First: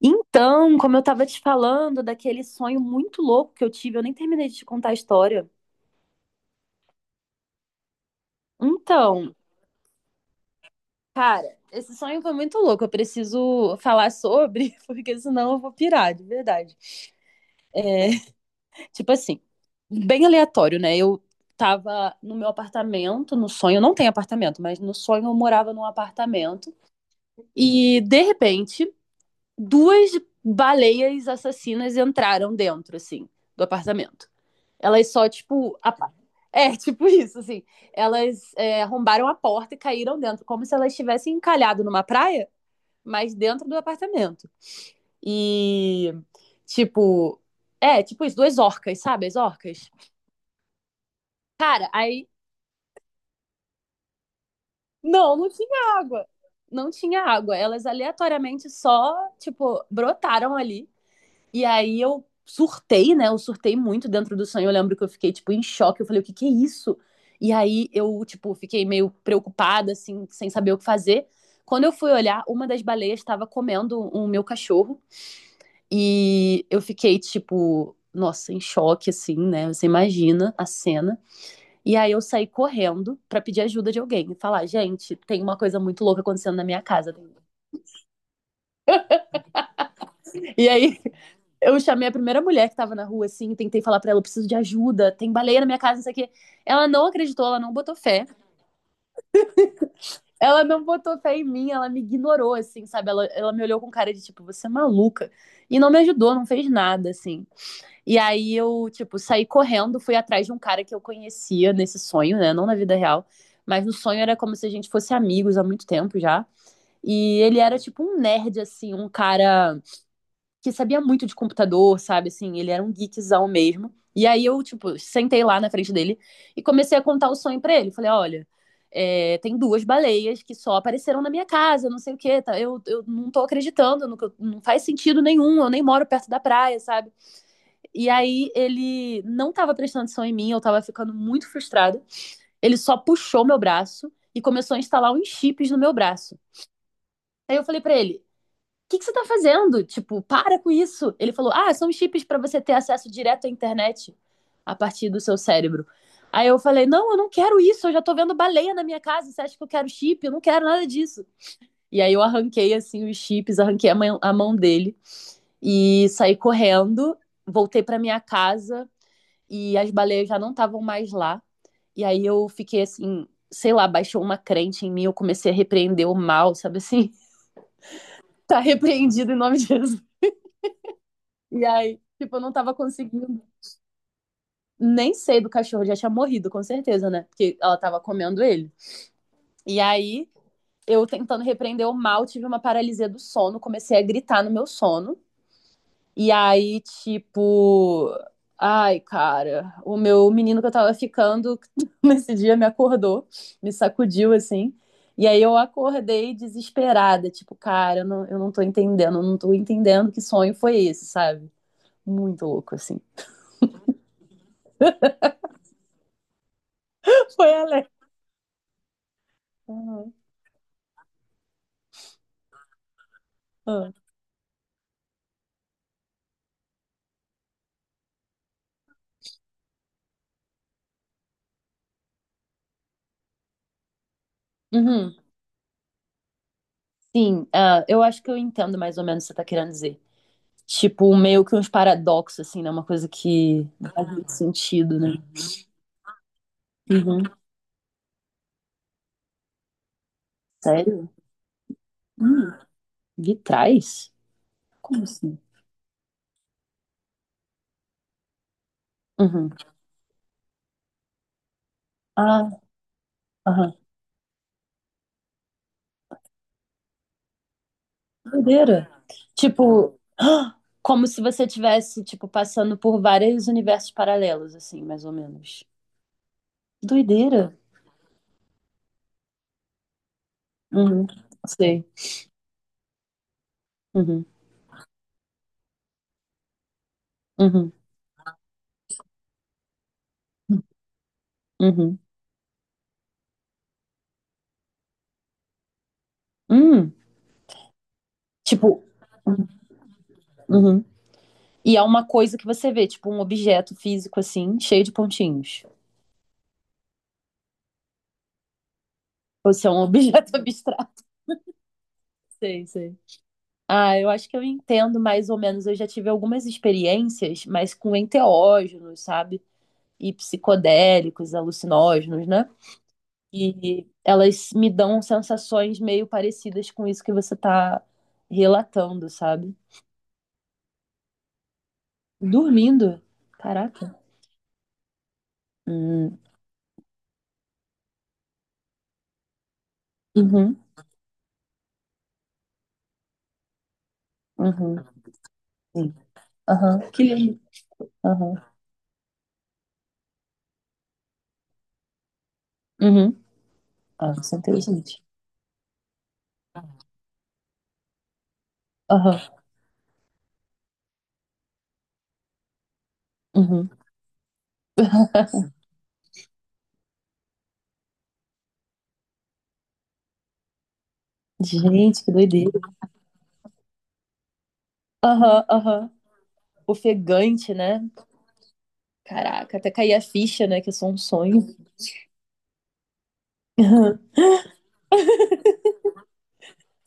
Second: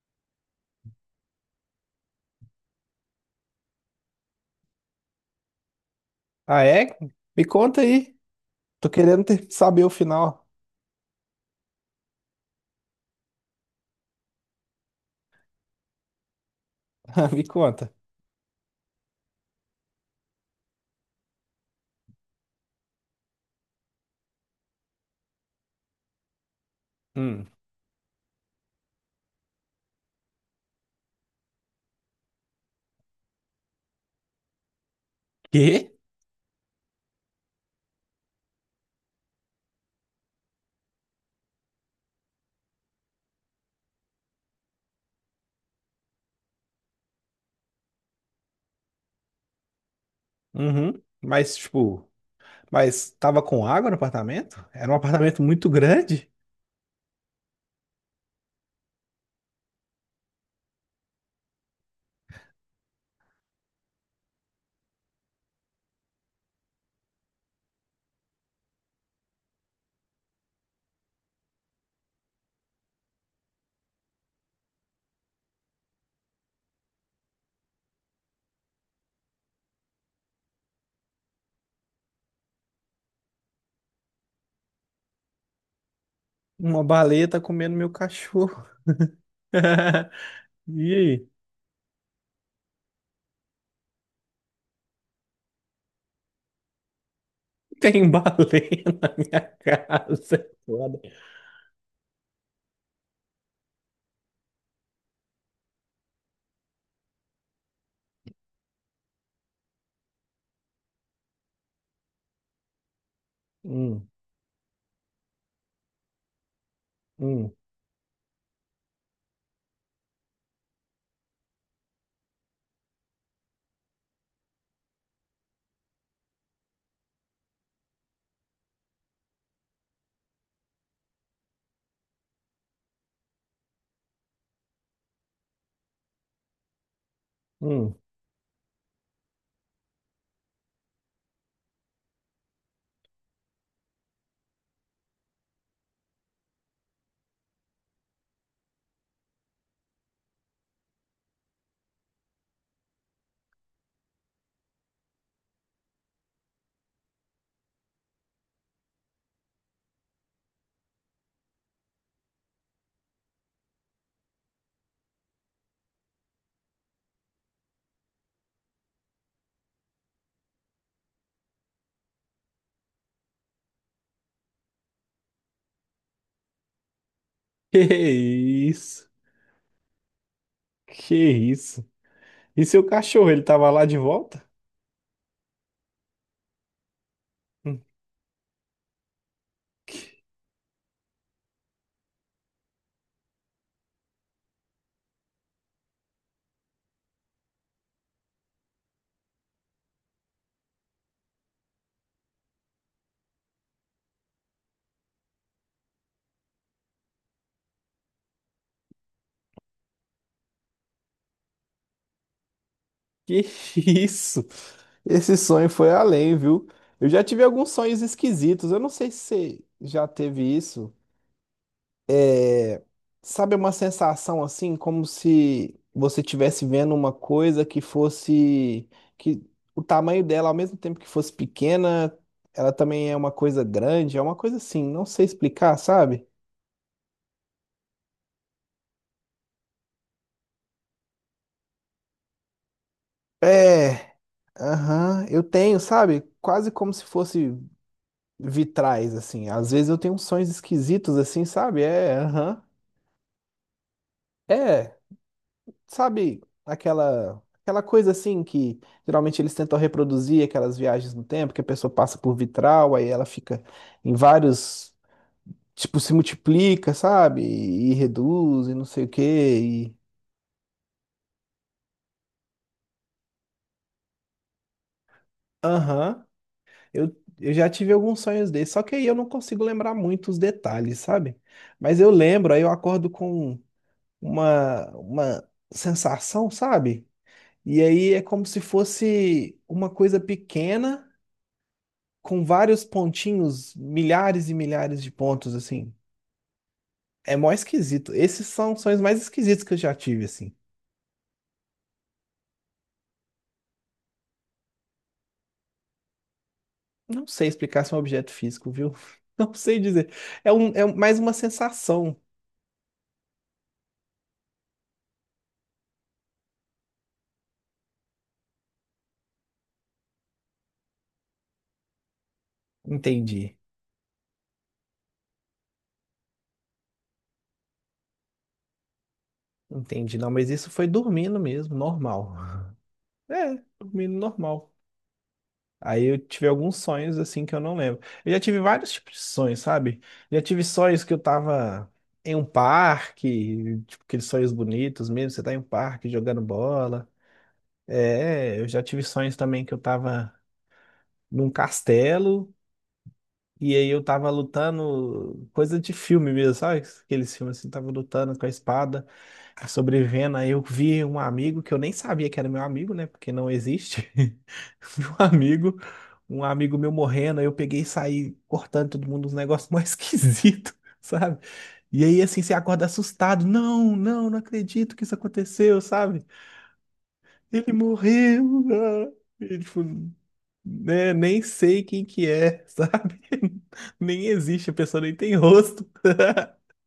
Então, como eu estava te falando daquele sonho muito louco que eu tive, eu nem terminei de te contar a história. Ah, é? Me conta aí. Tô querendo Então, saber o final. cara, esse sonho foi muito louco. Eu preciso falar sobre, porque senão eu vou pirar, de verdade. Me conta. Tipo assim, bem aleatório, né? Eu tava no meu apartamento, no sonho, eu não tenho apartamento, mas no sonho eu morava num apartamento. Hum. E, de repente, duas baleias assassinas entraram dentro, assim, do apartamento. Elas só, tipo, Quê? Tipo isso, assim. Elas arrombaram a porta e caíram dentro, como se elas estivessem encalhado numa praia, mas dentro do apartamento. E, tipo, tipo isso, duas orcas, sabe? As orcas. Uhum. Mas, Cara, tipo, aí, mas tava com água no apartamento? Era um não, apartamento não muito tinha água. grande? Não tinha água. Elas aleatoriamente só, tipo, brotaram ali. E aí eu surtei, né? Eu surtei muito dentro do sonho. Eu lembro que eu fiquei, tipo, em choque. Eu falei, o que que é isso? E aí eu, tipo, fiquei meio preocupada, assim, sem saber o que fazer. Quando eu fui olhar, uma das baleias estava comendo o meu cachorro. E eu fiquei, tipo, nossa, em choque, assim, né? Você imagina a cena. E aí eu saí correndo pra pedir ajuda de alguém. E falar, gente, tem uma coisa muito louca acontecendo na minha Uma casa. baleia tá comendo meu cachorro. E E aí, aí? eu chamei a primeira mulher que tava na rua, assim, tentei falar pra ela, eu preciso de ajuda, tem baleia na minha casa, não sei o quê. Ela não acreditou, ela não botou Tem fé. baleia na minha casa. Ela não Foda. botou fé em mim, ela me ignorou, assim, sabe? Ela me olhou com cara de, tipo, você é maluca. E não me ajudou, não fez nada, assim. E aí eu, tipo, saí correndo, fui atrás de um cara que eu conhecia nesse sonho, né? Não na vida real, mas no Hum, sonho era como se a gente fosse amigos há muito tempo já. E hum, ele era, tipo, um nerd, assim, um cara que sabia muito de computador, sabe? Assim, ele era um geekzão mesmo. E aí eu, tipo, sentei lá na frente dele e comecei a contar o sonho pra ele. Falei, olha, tem duas baleias que só apareceram na minha casa, não sei o quê. Tá? Eu não tô acreditando. Não faz sentido nenhum, eu nem moro perto da praia, sabe? hum. E aí ele não tava prestando atenção em mim, eu tava ficando muito frustrada. Ele só puxou meu braço e começou a instalar uns chips no meu braço. Aí eu falei pra ele, que você tá fazendo? Tipo, para com isso. Ele falou, ah, são chips para você ter acesso direto à internet a partir do seu cérebro. Aí eu falei, não, eu não quero isso, eu já tô vendo baleia na minha casa, você acha que eu quero chip? Eu não quero nada disso. E aí eu arranquei, assim, os chips, arranquei a mão dele e saí correndo, voltei pra minha casa e as baleias já não estavam mais lá. E aí eu fiquei, assim, sei lá, baixou uma crente em mim, eu comecei a repreender o mal, sabe assim? Que Tá isso? repreendido em nome de Jesus. Que E isso? aí, tipo, eu não E tava seu cachorro, ele conseguindo. tava lá de volta? Nem sei do cachorro, já tinha morrido, com certeza, né? Porque ela tava comendo ele. E aí, eu tentando repreender o mal, tive uma paralisia do sono, comecei a gritar no meu sono. E aí, tipo. Ai, cara, o meu menino que eu tava ficando nesse dia me acordou, me sacudiu assim. E aí eu acordei desesperada, tipo, cara, eu não tô entendendo que sonho foi esse, sabe? Muito louco, assim. Que isso? Esse sonho foi além, viu? Eu já tive Foi alguns sonhos esquisitos. Eu não sei se você já alerta. teve isso. É, sabe, uma Ah, sensação assim, como se você estivesse vendo uma coisa que fosse, que o tamanho dela, ao mesmo tempo que fosse pequena, ela também é uma coisa grande, é uma coisa assim, não uhum. sei explicar, sabe? Sim, ah, eu acho que eu entendo mais ou menos o que você tá querendo dizer. Tipo, meio que uns paradoxos, assim, né? Uma coisa que não faz É, muito sentido, né? aham, eu tenho, sabe? Quase como se Uhum. fosse vitrais, assim. Às vezes eu tenho uns sonhos Sério? esquisitos, assim, sabe? É, Hum, aham. vitrais? É, Como assim? sabe, aquela coisa assim que geralmente Uhum. eles tentam reproduzir aquelas viagens no tempo, que a pessoa passa por Ah, vitral, aí ela fica aham. em vários, tipo, se multiplica, sabe? E reduz, e não Doideira. sei o quê. E... Tipo, como se você tivesse, tipo, passando por vários universos paralelos, assim, mais ou menos. Aham. Eu, Doideira. eu já tive alguns sonhos desses, só que aí eu não consigo lembrar muito os detalhes, Uhum. sabe? Sei. Mas eu lembro, aí eu acordo com Uhum. uma sensação, sabe? Uhum. E aí é como se fosse uma coisa pequena Uhum. com vários pontinhos, milhares e milhares de pontos, assim. Hum. É mó esquisito. Esses Tipo. são os mais esquisitos que eu já tive, assim. Uhum. E é uma coisa que você vê, tipo um objeto físico assim, cheio de pontinhos. Não sei explicar se é um objeto físico, viu? Não Ou se é sei um dizer. objeto É, abstrato, mais uma sensação. sei, sei. Ah, eu acho que eu entendo mais ou menos. Eu já tive algumas experiências, mas com enteógenos, sabe? E psicodélicos, alucinógenos, né? Entendi. E elas me dão sensações meio parecidas com isso que você tá relatando, sabe? Entendi. Não, mas isso foi dormindo mesmo, normal. Dormindo? É, Caraca. dormindo normal. Aí eu Hum. tive alguns sonhos assim que eu não lembro. Eu já tive vários tipos de sonhos, sabe? Já Uhum, tive sonhos que eu tava em um parque, tipo aqueles sonhos uhum, bonitos mesmo, você tá em um sim. parque jogando Aham, que bola. lindo. Aham, É, eu já tive sonhos também que eu tava num castelo. uhum. E aí eu Ah, tava isso é inteligente. lutando, coisa de filme mesmo, sabe? Aqueles filmes assim, tava lutando com a espada, Aham, sobrevivendo. Aí eu vi um amigo que eu nem sabia que era meu amigo, né? Porque não uhum. existe. Vi um amigo meu morrendo, aí eu peguei e saí cortando todo mundo, uns negócios mais esquisitos. Sabe? E Gente, que aí, assim, você doideira. acorda assustado. Não, não, não acredito que isso Aham, aconteceu, aham. sabe? Ofegante, Ele né? morreu, ah. Caraca, E, até tipo, cair a ficha, né? Que é só um né, nem sonho. sei quem que é, sabe? Nem existe, a pessoa nem tem rosto.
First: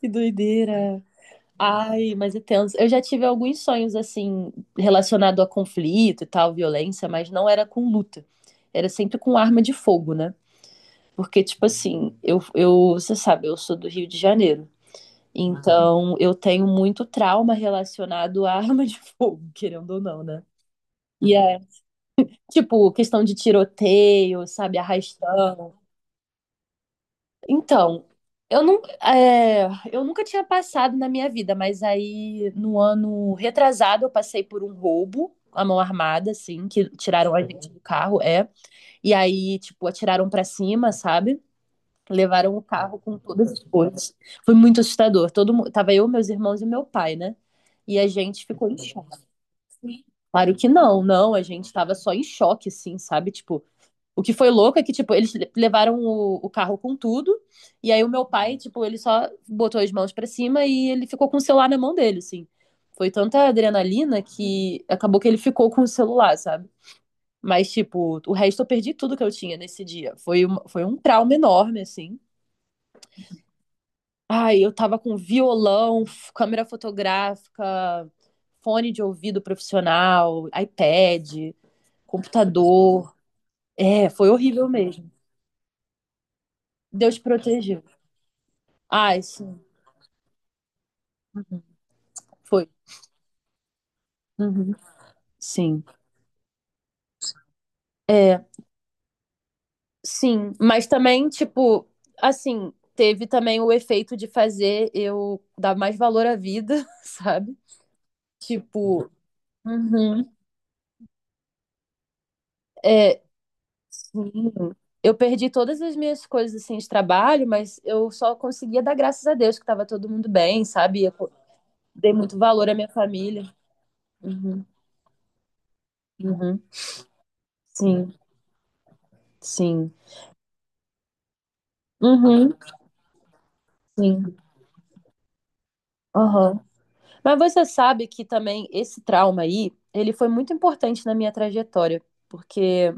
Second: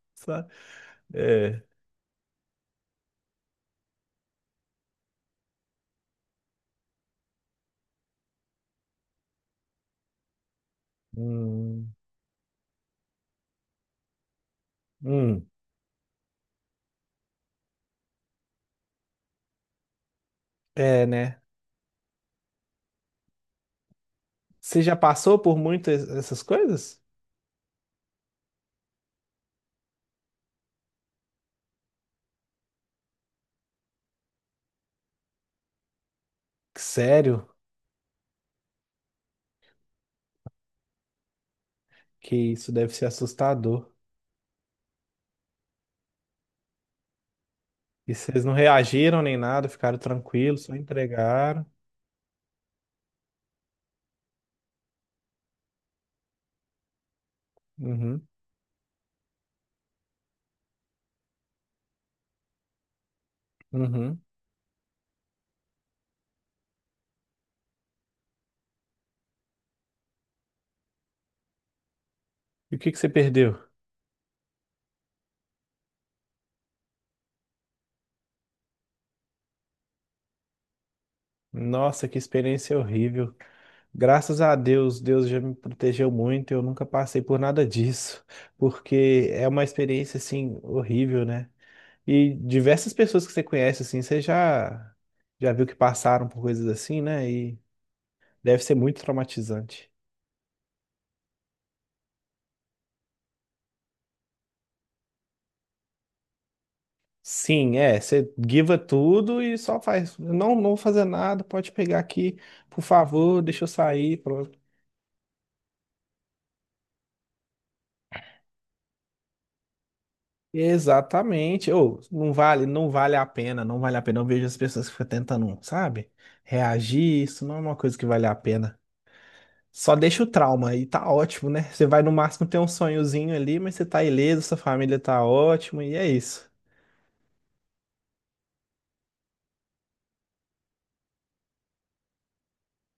Que Sabe? doideira. É. Ai, mas é tenso. Eu já tive alguns sonhos, assim, relacionado a conflito e tal, violência, mas não era com luta. Era sempre com arma de fogo, né? Porque, tipo Hum, assim, eu, você sabe, eu sou do Rio de Janeiro. hum. Então, eu tenho muito trauma relacionado a arma de fogo, querendo ou não, né? É, E né? tipo, questão de tiroteio, sabe, Você já passou por arrastão. muito essas coisas? Então, eu não, eu nunca tinha passado na minha vida, mas aí no ano retrasado eu passei por um roubo à mão armada, assim, que tiraram a Sério, gente do carro, é. E aí, tipo, atiraram pra cima, sabe? que Levaram o isso deve carro ser com todas as assustador. coisas. Foi muito assustador. Todo mundo, tava eu, meus irmãos e meu pai, né? E a E vocês gente não ficou em choque. reagiram nem nada, ficaram Claro tranquilos, que só não, não, a entregaram. gente tava só em choque, assim, sabe? Tipo, o que foi louco é que, tipo, eles levaram o carro com tudo, e aí o meu Uhum, pai, tipo, ele só botou as mãos pra cima e ele ficou com o celular na mão dele, assim. Foi tanta uhum. adrenalina que acabou que ele ficou com o celular, sabe? Mas, tipo, o resto eu perdi tudo que eu tinha nesse dia. Foi um trauma enorme, assim. E o que que você perdeu? Ai, eu tava com violão, câmera fotográfica, fone de ouvido profissional, iPad, Nossa, que experiência computador. horrível. É, foi Graças a horrível Deus, mesmo. Deus já me protegeu muito, eu nunca Deus passei por nada protegeu. disso, Ai, porque é uma experiência assim horrível, né? E foi. diversas pessoas que você conhece assim, você Uhum. já viu que Sim. passaram por coisas assim, né? E É, deve ser muito traumatizante. sim. Mas também, tipo, assim, teve também o efeito de fazer eu dar mais valor à vida, sabe? Sim, é, você guiva Tipo, tudo e só faz, uhum. não, não vou fazer nada, pode pegar aqui, por É, favor, deixa eu sair, sim. pronto. Eu perdi todas as minhas coisas assim de trabalho, mas eu só conseguia dar graças a Deus que estava todo mundo bem, sabe? Eu Exatamente. Ou dei não muito vale, valor à minha não vale a família. pena, não vale a pena. Eu vejo as Uhum, pessoas que ficam tentando, sabe? uhum. Reagir, isso não é uma coisa que Sim, vale a pena. sim. Só deixa o trauma e tá ótimo, né? Você vai no máximo Uhum, ter um sonhozinho ali, mas você tá sim. ileso, sua família tá ótima e é isso. Aham. Mas você sabe que também esse trauma aí, ele foi muito importante na minha trajetória, porque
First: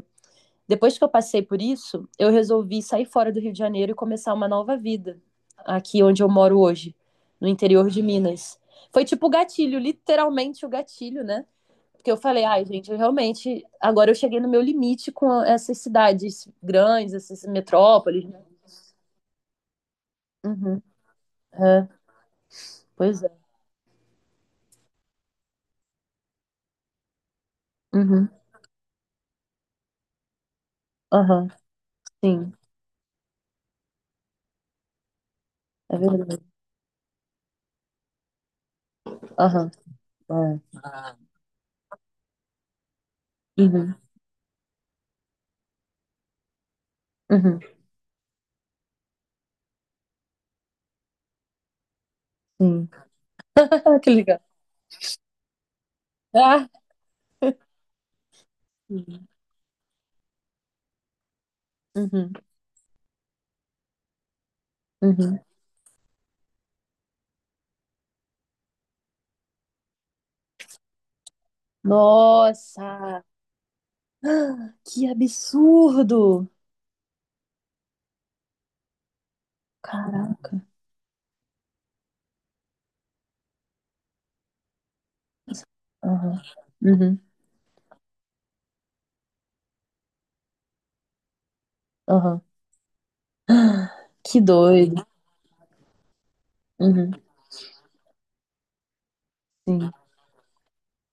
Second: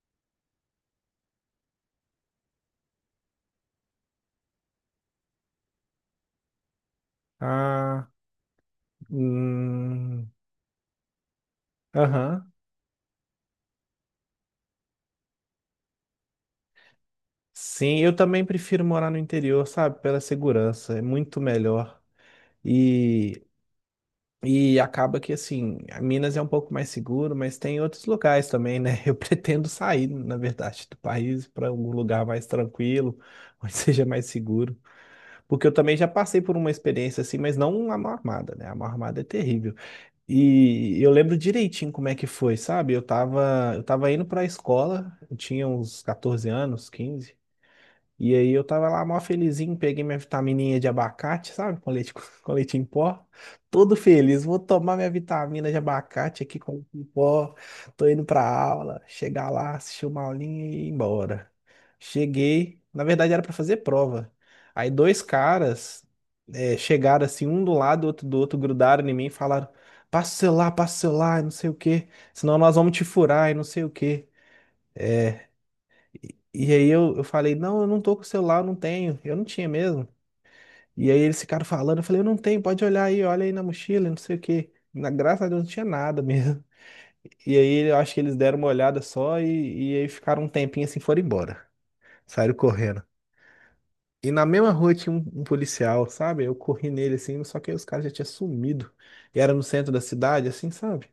depois que eu passei por isso, eu resolvi sair fora do Rio de Janeiro e começar uma nova vida, aqui onde eu moro hoje, no interior de Ah, Minas. Foi tipo o gatilho, hum, literalmente o gatilho, né? Porque eu falei, aham. ai, gente, eu realmente, agora eu cheguei no meu limite com essas cidades grandes, essas Sim, eu metrópoles, né? também prefiro morar no interior, sabe? Pela Uhum, segurança, é muito é, melhor. pois E é. Acaba que, assim, a Minas é um pouco mais seguro, mas tem outros Uhum, locais também, né? Eu pretendo sair, na verdade, do país aham, para algum lugar mais sim, tranquilo, onde seja mais seguro. Porque eu também é já passei verdade. por uma experiência assim, mas não a mão armada, né? A mão armada é Aham, terrível. é. E eu lembro direitinho como é que foi, sabe? Eu tava, eu Uhum, tava indo para a escola, eu tinha uns 14 anos, 15, uhum. e aí eu tava lá mó felizinho, peguei minha vitamininha de abacate, sabe? Com leite, com leite em Sim. pó. Todo Que legal. feliz, vou tomar minha vitamina de abacate aqui Ah. com leite em pó. Tô indo pra aula, Uhum, chegar lá, assistir uma aulinha e ir embora. uhum, Cheguei, na verdade era pra fazer prova. Aí dois uhum. caras chegaram assim, um do lado, outro do outro, grudaram em mim e falaram: passa o celular, e não sei o quê, senão nós Nossa, vamos te furar e não sei o quê. que absurdo! E aí eu falei, não, eu não tô com o celular, eu não tenho. Eu não tinha mesmo. Caraca. E aí eles ficaram falando, eu falei, eu não tenho, pode olhar aí, olha aí na mochila, não sei o quê. Na, graças a Deus não tinha nada Aham, mesmo. uhum, E aí eu acho que eles deram uma olhada só e aí ficaram um tempinho assim, foram embora. aham. Saíram correndo. E Que na mesma rua doido. tinha um policial, sabe? Eu corri Uhum, nele assim, só que aí os caras já tinham sumido. E era no sim. centro da cidade, assim, sabe?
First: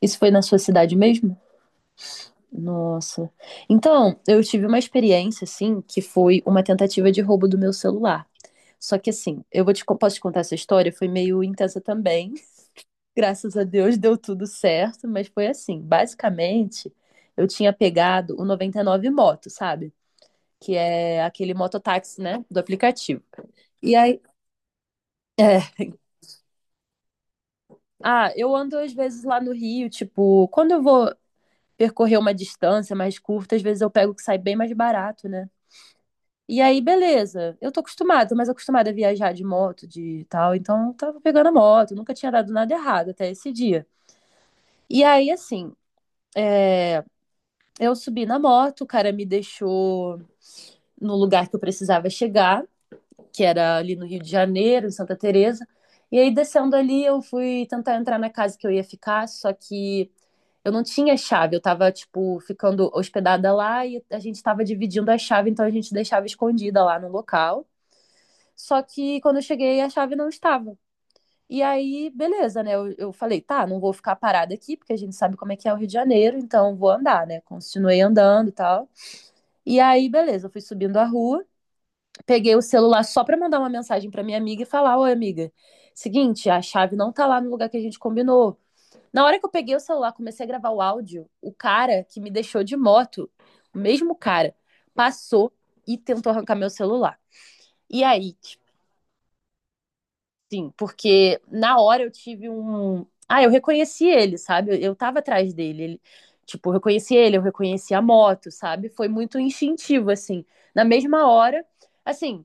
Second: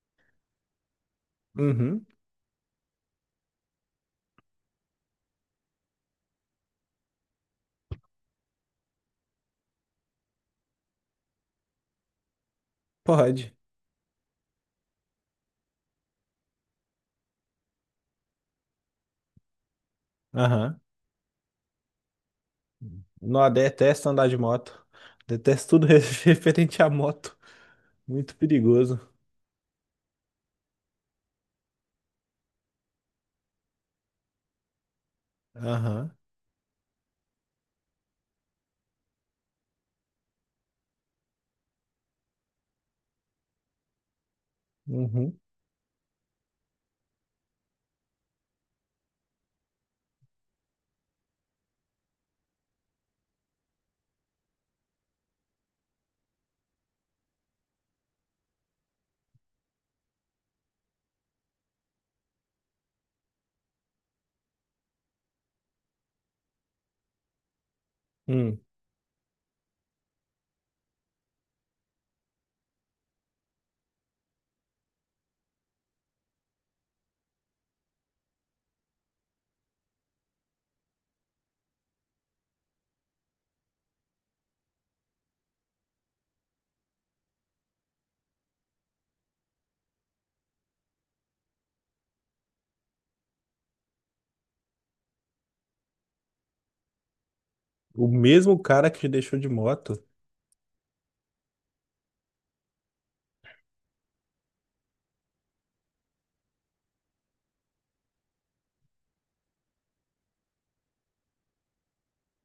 Isso foi na sua cidade mesmo? Uhum, Nossa. Então, eu tive uma experiência, assim, que foi uma tentativa de roubo do meu celular. Só que, assim, eu vou te, posso te contar essa história? Foi meio intensa também. pode. Graças a Deus deu tudo certo, mas foi assim. Basicamente, eu tinha pegado o 99 Moto, sabe? Que Aham. é aquele mototáxi, né? Do aplicativo. Não, E detesto aí. andar de moto. É. Detesto tudo referente à moto. Ah, Muito eu ando às perigoso. vezes lá no Rio, tipo, quando eu vou percorrer uma distância mais curta, às vezes eu pego o que sai bem mais barato, né? Aham. E aí, beleza. Eu tô acostumada, tô mais acostumada a viajar de moto, de tal. Então, eu tava pegando a moto, nunca tinha dado nada errado até esse dia. E aí, Uhum. assim, é, eu subi na moto, o cara me deixou no lugar que eu precisava chegar, que era ali no Rio de Janeiro, em Santa Teresa. E aí descendo ali, eu fui tentar entrar na casa que eu ia ficar, só que eu não tinha chave, eu tava tipo ficando hospedada lá e a gente tava dividindo a chave, então a gente deixava escondida lá no local. Hum. Só que quando eu cheguei, a chave não estava. E aí, beleza, né? Eu falei, tá, não vou ficar parada aqui, porque a gente sabe como é que é o Rio de Janeiro, então vou andar, né? Continuei andando e tal. E aí, beleza, eu fui subindo a rua, peguei o celular só pra mandar uma mensagem pra minha amiga e falar: Oi, amiga, seguinte, a chave não tá lá no lugar que a gente combinou. Na hora que eu peguei o celular, comecei a gravar o áudio, o cara que me deixou de moto, o mesmo cara, passou e tentou arrancar meu celular. E O aí, mesmo tipo, cara que te deixou de moto. sim, porque na hora eu tive um. Ah, eu reconheci ele, sabe? Eu tava atrás dele. Ele... Tipo, eu reconheci ele, eu reconheci a moto, sabe? Foi muito instintivo, assim. Na mesma hora, assim,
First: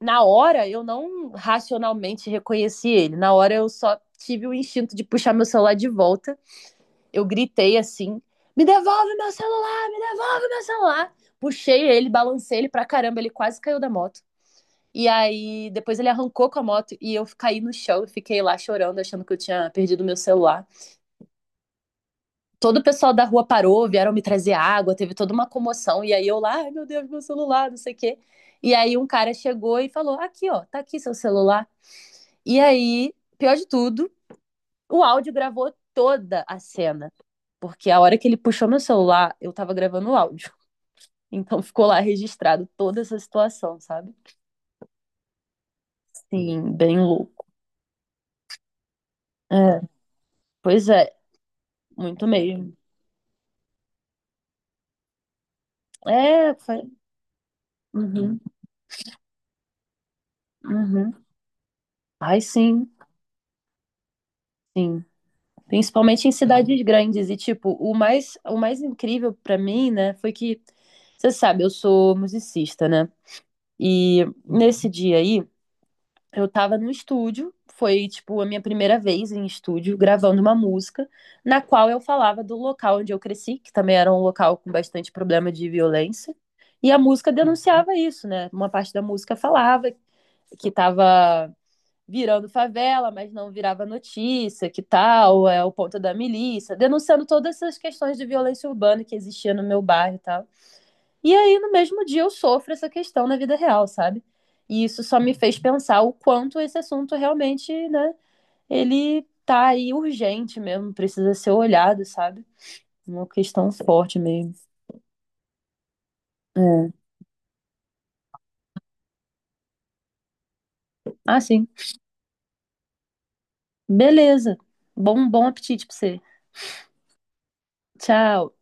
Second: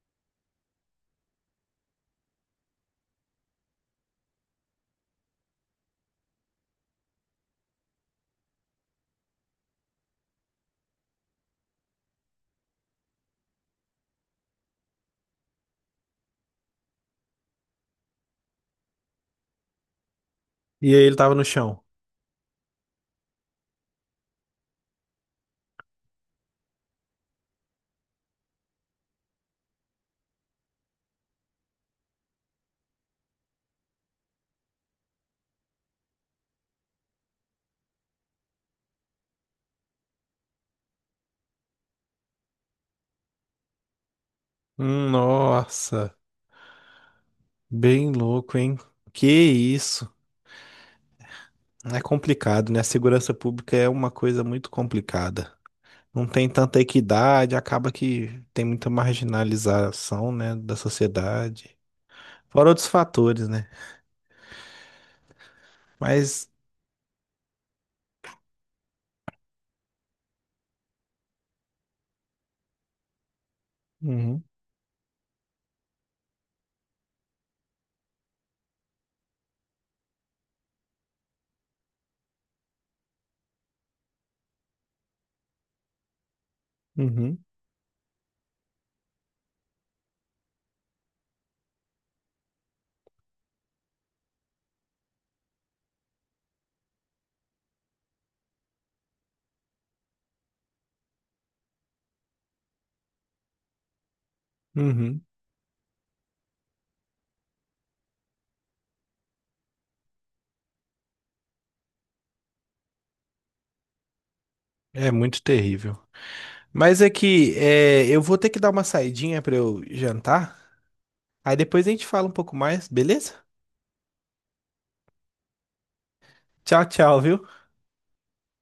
na hora eu não racionalmente reconheci ele. Na hora eu só tive o instinto de puxar meu celular de volta. Eu gritei assim: "Me devolve meu celular, me devolve meu celular". Puxei ele, balancei ele pra caramba, ele quase caiu da moto. E aí depois ele arrancou com a moto e eu caí no chão e fiquei lá chorando, achando que eu tinha perdido meu celular. E aí ele tava no chão. Todo o pessoal da rua parou, vieram me trazer água, teve toda uma comoção e aí eu lá, ai meu Deus, meu celular, não sei o quê. E aí um cara chegou e falou: "Aqui, ó, tá aqui seu celular". E aí, pior de tudo, o áudio gravou toda a cena, porque a hora que ele puxou meu celular, eu tava gravando o áudio. Então ficou lá registrado toda essa situação, sabe? Hum. Nossa, Sim, bem louco. bem louco, hein? Que É, isso? pois é, É muito complicado, mesmo. né? A segurança pública é uma coisa muito complicada. Não tem É, tanta foi. equidade, acaba Uhum, que tem muita marginalização, né, da uhum. sociedade. Ai, Fora outros sim, fatores, né? sim. Principalmente em Mas, cidades grandes. E, tipo, o mais incrível pra mim, né, foi que, você sabe, eu sou musicista, né? E uhum, nesse dia aí, eu tava no estúdio, foi tipo a minha primeira vez em estúdio gravando uma música, na qual eu falava do local onde eu cresci, que também era um local com bastante problema de violência, e a música uhum, denunciava isso, né? Uma parte da música falava que tava virando favela, mas não virava notícia, que tal, é o ponto da milícia, denunciando todas essas questões de violência urbana que existia no meu bairro e tal. E aí, no mesmo dia, eu sofro essa questão na vida real, sabe? E isso só uhum, me fez pensar o quanto esse assunto realmente, né, ele tá aí urgente mesmo, precisa ser olhado, sabe? Uma questão forte mesmo. é muito terrível. É. Mas é que é, eu vou ter que dar uma saidinha pra eu jantar. Ah, Aí sim. depois a gente fala um pouco mais, beleza? Beleza. Bom, bom apetite pra você. Tchau, tchau, viu? Tchau.